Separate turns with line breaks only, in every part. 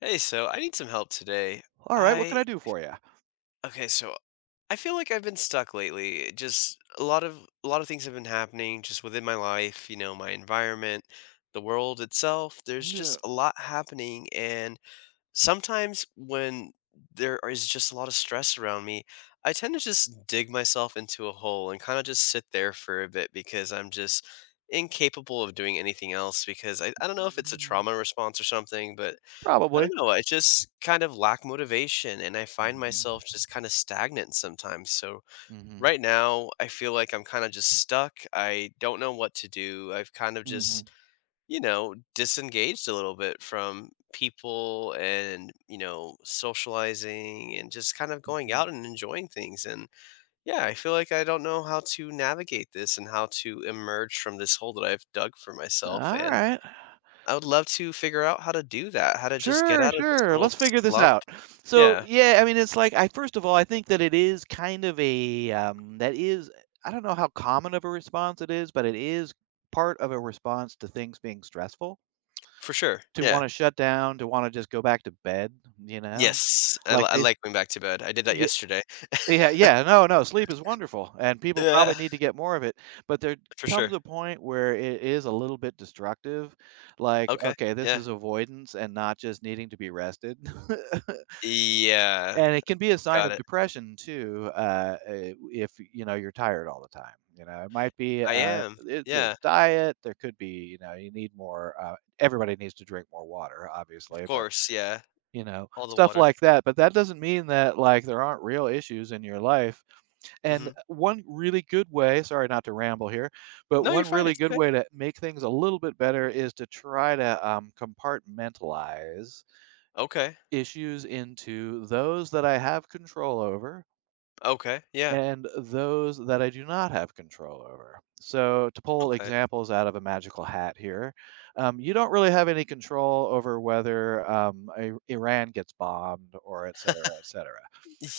Hey, so I need some help today.
All right, what
I
can I do for you?
okay, so I feel like I've been stuck lately. Just a lot of things have been happening just within my life, you know, my environment, the world itself. There's just
Yeah.
a lot happening, and sometimes when there is just a lot of stress around me, I tend to just dig myself into a hole and kind of just sit there for a bit because I'm just incapable of doing anything else because I don't know if it's a
Mm.
trauma response or something. But I
Probably.
don't know, I just kind of lack motivation, and I find myself
Mhm.
just kinda stagnant sometimes. So
Mhm.
right now, I feel like I'm kinda just stuck, I don't know what to do, I've kind of
Mhm.
just, you know, disengaged a little bit from people and, you know, socializing and just kind of going
Mhm.
out and enjoying things. And yeah, I feel like I don't know how to navigate this and how to emerge from this hole that I've dug for myself,
All
and
right.
I would love to figure out how to do that, how to just get
Sure,
out of this
sure.
little
Let's figure this
slump.
out. So,
Yeah,
yeah, I mean, it's like I first of all, I think that it is kind of a that is I don't know how common of a response it is, but it is part of a response to things being stressful,
for sure.
to
Yeah.
want to shut down, to want to just go back to bed, you know?
Yes,
Like
I
they
like going back to bed. I did that
yeah.
yesterday.
Yeah, yeah, no, no, sleep is wonderful, and people
Yeah,
probably need to get more of it, but there
for
comes
sure.
a point where it is a little bit destructive, like,
Okay,
okay, this
yeah.
is avoidance and not just needing to be rested.
Yeah,
And it can be a sign
got
of
it.
depression too, if, you know, you're tired all the time, you know, it might be,
I am.
it there's
Yeah,
diet, there could be, you know, you need more, everybody needs to drink more water,
of
obviously, but
course, yeah.
you know,
All the
stuff
water.
like that, but that doesn't mean that, like, there aren't real issues in your life, and
Mhm.
one really good way sorry not to ramble here, but
No, you're
one
fine,
really
it's
good
okay.
way to make things a little bit better is to try to, compartmentalize
Okay,
issues into those that I have control over
okay, yeah,
and those that I do not have control over. So, to pull
okay.
examples out of a magical hat here, you don't really have any control over whether Iran gets bombed or et cetera, et cetera.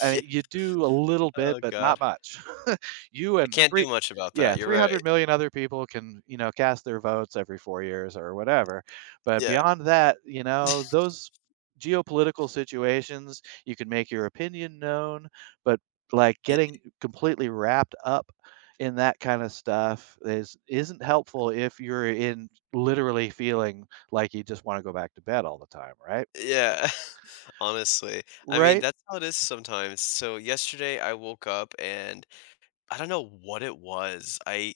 I
Yeah,
mean, you do a little bit,
oh
but not
god.
much. You
I
and
can't do
three
much about that,
yeah,
you're right.
300,000,000 other people can, you know, cast their votes every 4 years or whatever, but
Yeah,
beyond that, you know, those geopolitical situations, you can make your opinion known, but, like, getting completely wrapped up in that kinda stuff is isn't helpful if you're in literally feeling like you just wanna go back to bed all the time, right?
yeah, honestly. I mean,
Right?
that's how it is sometimes. So yesterday I woke up and I don't know what it was.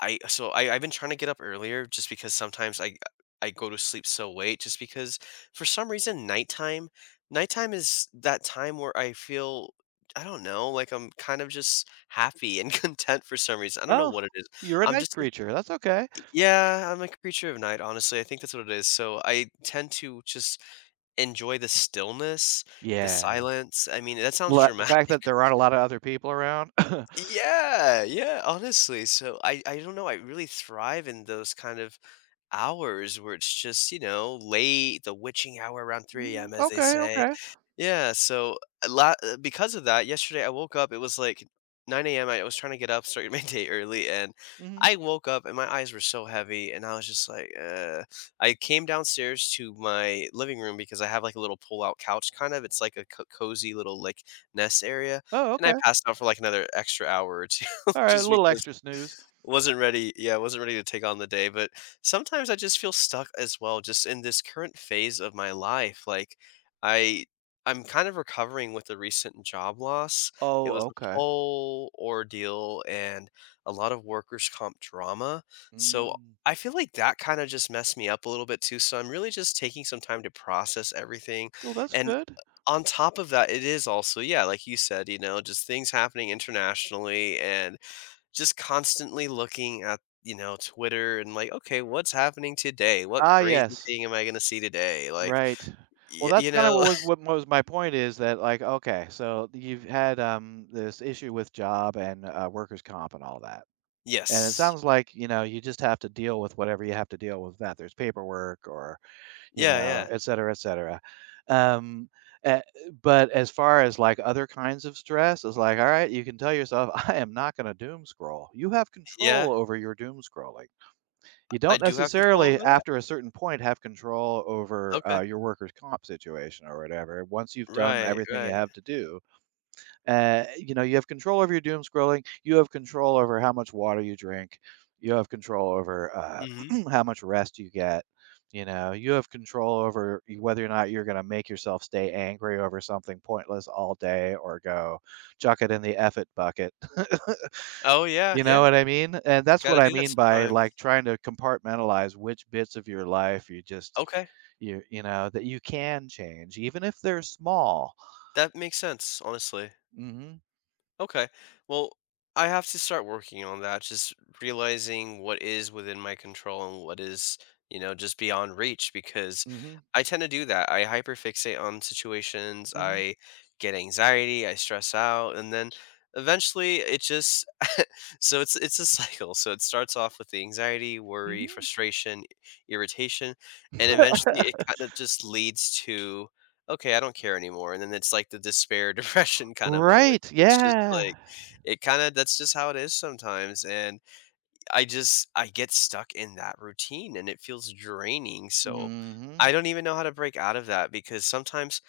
I so I I've been trying to get up earlier just because sometimes I go to sleep so late just because for some reason nighttime is that time where I feel, I don't know, like I'm kind of just happy and content for some reason. I don't know
Oh,
what it is.
you're a
I'm
night
just an-
creature, that's okay.
yeah, I'm a creature of night, honestly. I think that's what it is. So I tend to just enjoy the stillness, the
Yeah.
silence. I mean, that sounds
Well, the fact that
dramatic.
there aren't a lot of other people around.
Yeah, yeah, honestly, so I don't know, I really thrive in those kind of hours where it's just, you know, late, the witching hour around 3
Mm,
AM, as they
okay,
say.
okay.
Yeah, so a lot because of that, yesterday I woke up, it was like 9 AM, I was trying to get up, start my day early, and
Mhm.
I woke up and my eyes were so heavy, and I was just like, I came downstairs to my living room because I have like a little pull-out couch kind of. It's like a cozy little like nest area,
Oh,
and I
okay.
passed out for like another extra hour or two
Alright, a
just
little
because
extra snooze.
wasn't ready, yeah, wasn't ready to take on the day. But sometimes I just feel stuck as well, just in this current phase of my life, like, I I'm kind of recovering with the recent job loss. It
Oh,
was a
okay.
whole ordeal and a lot of workers' comp drama, so
Mm.
I feel like that kinda just messed me up a little bit too, so I'm really just taking some time to process everything.
Well, that's
And
good.
on top of that, it is also, yeah, like you said, you know, just things happening internationally and just constantly looking at, you know, Twitter and like, okay, what's happening today? What
Ah,
crazy
yes.
thing am I gonna see today? Like,
Right. Well, that's
you
kinda what
know,
was what was my point is that, like, okay, so you've had, this issue with job and, workers' comp and all that. And it
yes,
sounds like, you know, you just have to deal with whatever you have to deal with that. There's paperwork or you
yeah,
know,
yeah,
et cetera, et cetera. Um, eh, but as far as, like, other kinds of stress, it's like, "All right, you can tell yourself, I am not gonna doom scroll." You have
yeah.
control over your doom scrolling. You
I
don't
do have control over
necessarily,
that.
after a certain point, have control over,
Okay,
your workers' comp situation or whatever, once you've done
right,
everything you
right.
have to do. You know, you have control over your doom scrolling. You have control over how much water you drink. You have control over
Hmm.
how much rest you get. You know, you have control over whether or not you're going to make yourself stay angry over something pointless all day or go chuck it in the F it bucket.
Oh yeah,
You know
yeah.
what I mean? And that's what
Gotta
I
do that
mean by
sometimes.
like trying to compartmentalize which bits of your life you just
Okay,
you know that you can change, even if they're small.
that makes sense. Honestly.
Hmm.
Okay. Well, I have to start working on that, just realizing what is within my control and what is, you know, just beyond reach because
Hmm.
I tend to do that. I hyperfixate on situations,
Hmm.
I get anxiety, I stress out, and then eventually it just so it's a cycle. So it starts off with the anxiety, worry,
Hmm.
frustration, irritation, and eventually it kind of just leads to, okay, I don't care anymore, and then it's like the despair, depression kinda moment.
Right,
It's just
yeah.
like, it kinda, that's just how it is sometimes, and I get stuck in that routine, and it feels draining, so
Mhm.
I don't even know how to break out of that because sometimes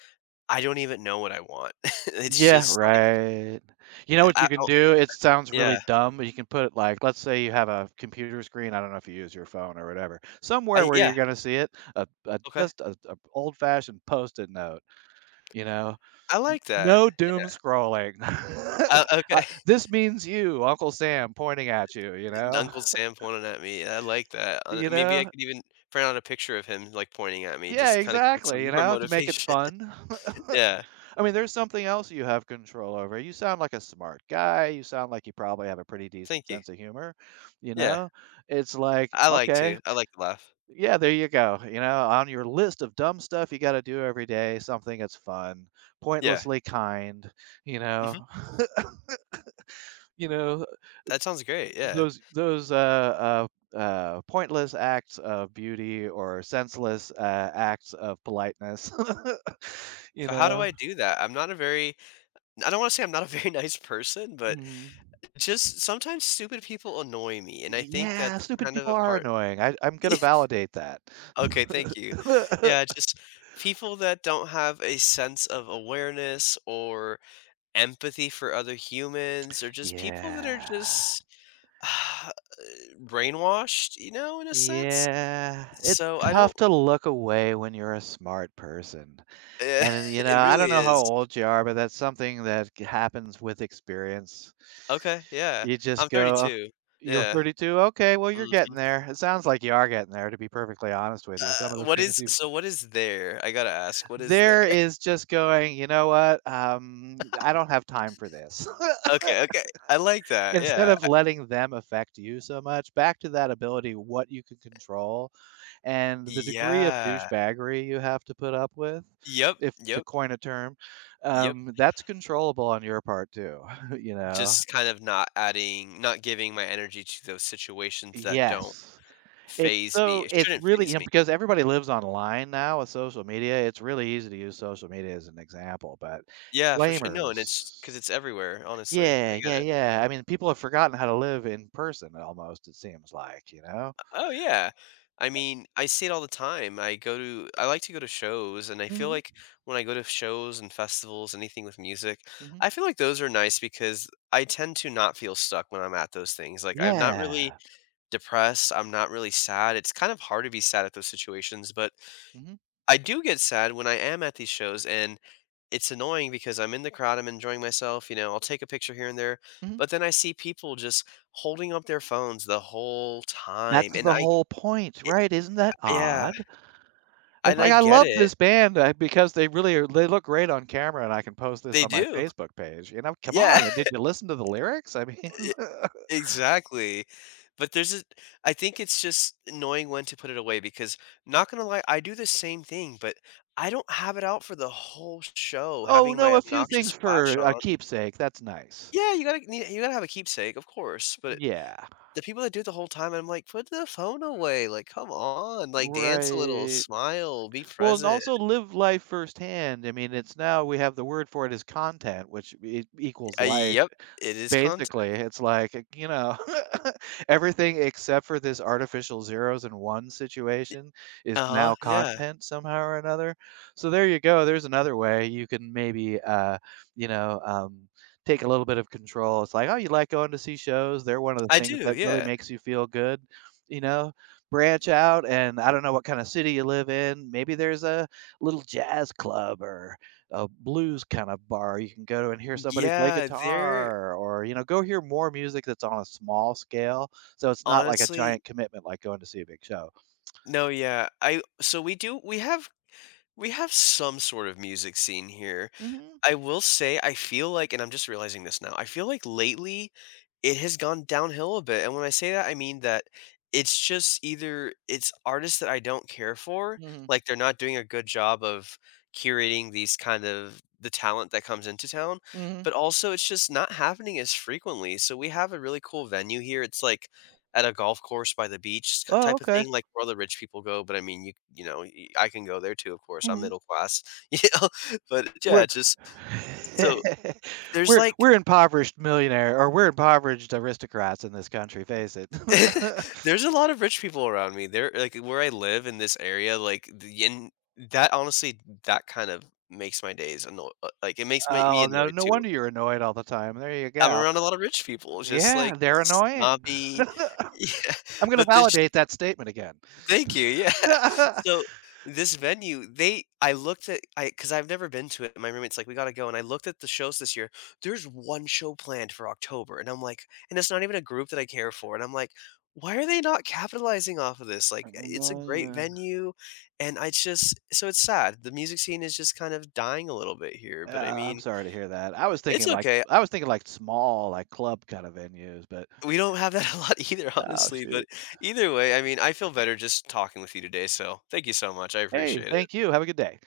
I don't even know what I want. It's
Yeah,
just like,
right. You know what
I
you can
oh,
do? It sounds really
yeah.
dumb, but you can put, like let's say you have a computer screen, I don't know if you use your phone or whatever, somewhere
I
where
Yeah,
you're gonna see it, a
okay.
just a old-fashioned Post-it note, you know?
I like that.
"No doom scrolling." Uh,
Okay.
"This means you, Uncle Sam pointing at you," you know?
Uncle Sam pointing at me, I like that.
You
Maybe I
know?
could even print out a picture of him, like, pointing at me
Yeah,
just to kinda give me
exactly,
some
you
more
know, to make it
motivation.
fun.
Yeah.
I mean, there's something else you have control over. You sound like a smart guy. You sound like you probably have a pretty decent
Thank you.
sense of humor. You
Yeah,
know, it's like,
I like
okay,
to. I like to laugh.
yeah, there you go. You know, on your list of dumb stuff you got to do every day, something that's fun,
Yeah.
pointlessly kind. You
Mhm.
know, you know
That sounds great, yeah.
those pointless acts of beauty or senseless acts of politeness. You
So how do
know.
I do that? I'm not a very, I don't wanna say I'm not a very nice person, but
Mhm.
just sometimes stupid people annoy me, and I think
Yeah,
that's
stupid
kind of
people
a
are
part.
annoying. I'm gonna validate that.
Okay, thank you. Yeah, just people that don't have a sense of awareness or empathy for other humans, or just people that are
Yeah.
just brainwashed, you know, in a sense?
Yeah, it's
So I don't
tough to look away when you're a smart person. And, you know,
It
I don't
really
know how
is.
old you are, but that's something that c happens with experience.
Okay, yeah.
You
I'm
just go, "Oh,
32.
you're
Yeah.
32? Okay, well, you're
Mhm.
getting there." It sounds like you are getting there, to be perfectly honest with you. Some of the
What
things
is,
you've
so what is there? I gotta ask, what is there?
there is just going, "You know what? I don't have time for this."
Okay, okay. I like that,
Instead
yeah.
of
I
letting them affect you so much, back to that ability, what you can control and the degree of
yeah.
douchebaggery you have to put up with,
Yep,
if to
yep,
coin a term,
yep.
that's controllable on your part too. You know?
Just kind of not giving my energy to those situations that don't
Yes.
phase me. It
It's
shouldn't
really, you
phase
know,
me.
because everybody lives online now with social media, it's really easy to use social media as an example, but
Yeah, for sure. No, and it's
blamers.
because it's everywhere, honestly. I
Yeah,
get
yeah,
it.
yeah. I mean, people have forgotten how to live in person almost, it seems like, you know?
Oh yeah. I mean, I see it all the time. I like to go to shows and I feel
Mhm.
like when I go to shows and festivals, anything with music,
Mhm.
I feel like those are nice because I tend to not feel stuck when I'm at those things. Like I'm not really
Yeah.
depressed, I'm not really sad. It's kind of hard to be sad at those situations, but
Mhm,
I do get sad when I am at these shows and it's annoying because I'm in the crowd, I'm enjoying myself, you know, I'll take a picture here and there,
mhm.
but then I see people just holding up their phones the whole time
That's
and
the
I,
whole point, right? Isn't that
yeah,
odd? It's
and I
like, I
get
love
it.
this band, because they really are they look great on camera, and I can post this
They
on my
do.
Facebook page, you know? Come
Yeah,
on, did you listen to the lyrics? I mean
e exactly. But there's a I think it's just knowing when to put it away because, not gonna lie, I do the same thing, but I don't have it out for the whole show,
oh,
having my
no, a few
obnoxious
things for
flash
a
on.
keepsake, that's nice.
Yeah, you gotta nee you gotta have a keepsake, of course, but
Yeah.
the people that do it the whole time, I'm like, "Put the phone away, like, come on, like, dance a little,
Right.
smile, be
Well, and
present."
also live life firsthand, I mean, it's now we have the word for it is content, which e equals life.
Yep, it is content.
Basically, it's like, you know, everything except for this artificial zeros and ones situation is
Uh-huh,
now
yeah.
content somehow or another. So there you go. There's another way you can maybe, you know, take a little bit of control. It's like, oh, you like going to see shows. They're one of the
I
things
do,
that really
yeah.
makes you feel good. You know, branch out, and I don't know what kind of city you live in. Maybe there's a little jazz club or a blues kind of bar you can go to and hear somebody play
Yeah, they're
guitar or, you know, go hear more music that's on a small scale, so it's not like a
honestly,
giant commitment like going to see a big show.
no, yeah. I so we do, we have some sort of music scene here.
Mhm,
I will say, I feel like, and I'm just realizing this now, I feel like lately it has gone downhill a bit, and when I say that, I mean that it's just either it's artists that I don't care for,
mhm,
like, they're not doing a good job of curating these kind of the talent that comes into town,
mhm.
but also it's just not happening as frequently. So we have a really cool venue here, it's, like, at a golf course by the beach, k,
Oh,
type of
okay.
thing, like, where all the rich people go, but I mean, you know, y I can go there too, of course, I'm
Mhm.
middle class, you know, but yeah,
We're
it's just, so, there's, like,
we're impoverished millionaire or we're impoverished aristocrats in this country, face it.
there's a lot of rich people around me. There, like, where I live in this area, like, the and that, honestly, that kind of makes my days annoy. Uh, like, it makes my me
Oh, no
annoyed
no
too.
wonder you're annoyed all the time. There you
I'm
go.
around a lot of rich people, just,
Yeah,
like,
they're annoying.
snobby. Yeah,
I'm gonna
but this
validate that statement again.
thank you, yeah. So, this venue, they I looked at I because I 'cause I've never been to it, my roommate's like, "We gotta go," and I looked at the shows this year, there's one show planned for October, and I'm like, and it's not even a group that I care for, and I'm like, "Why are they not capitalizing off of this?" Like, it's a great venue, and I just so it's sad. The music scene is just kind of dying a little bit here, but I
I'm
mean,
sorry to hear that.
it's okay.
I was thinking like small, like club kind of venues, but
We don't have that a lot either,
oh
honestly, but
shoot.
either way, I mean, I feel better just talking with you today, so thank you so much, I
Hey,
appreciate it.
thank you. Have a good day.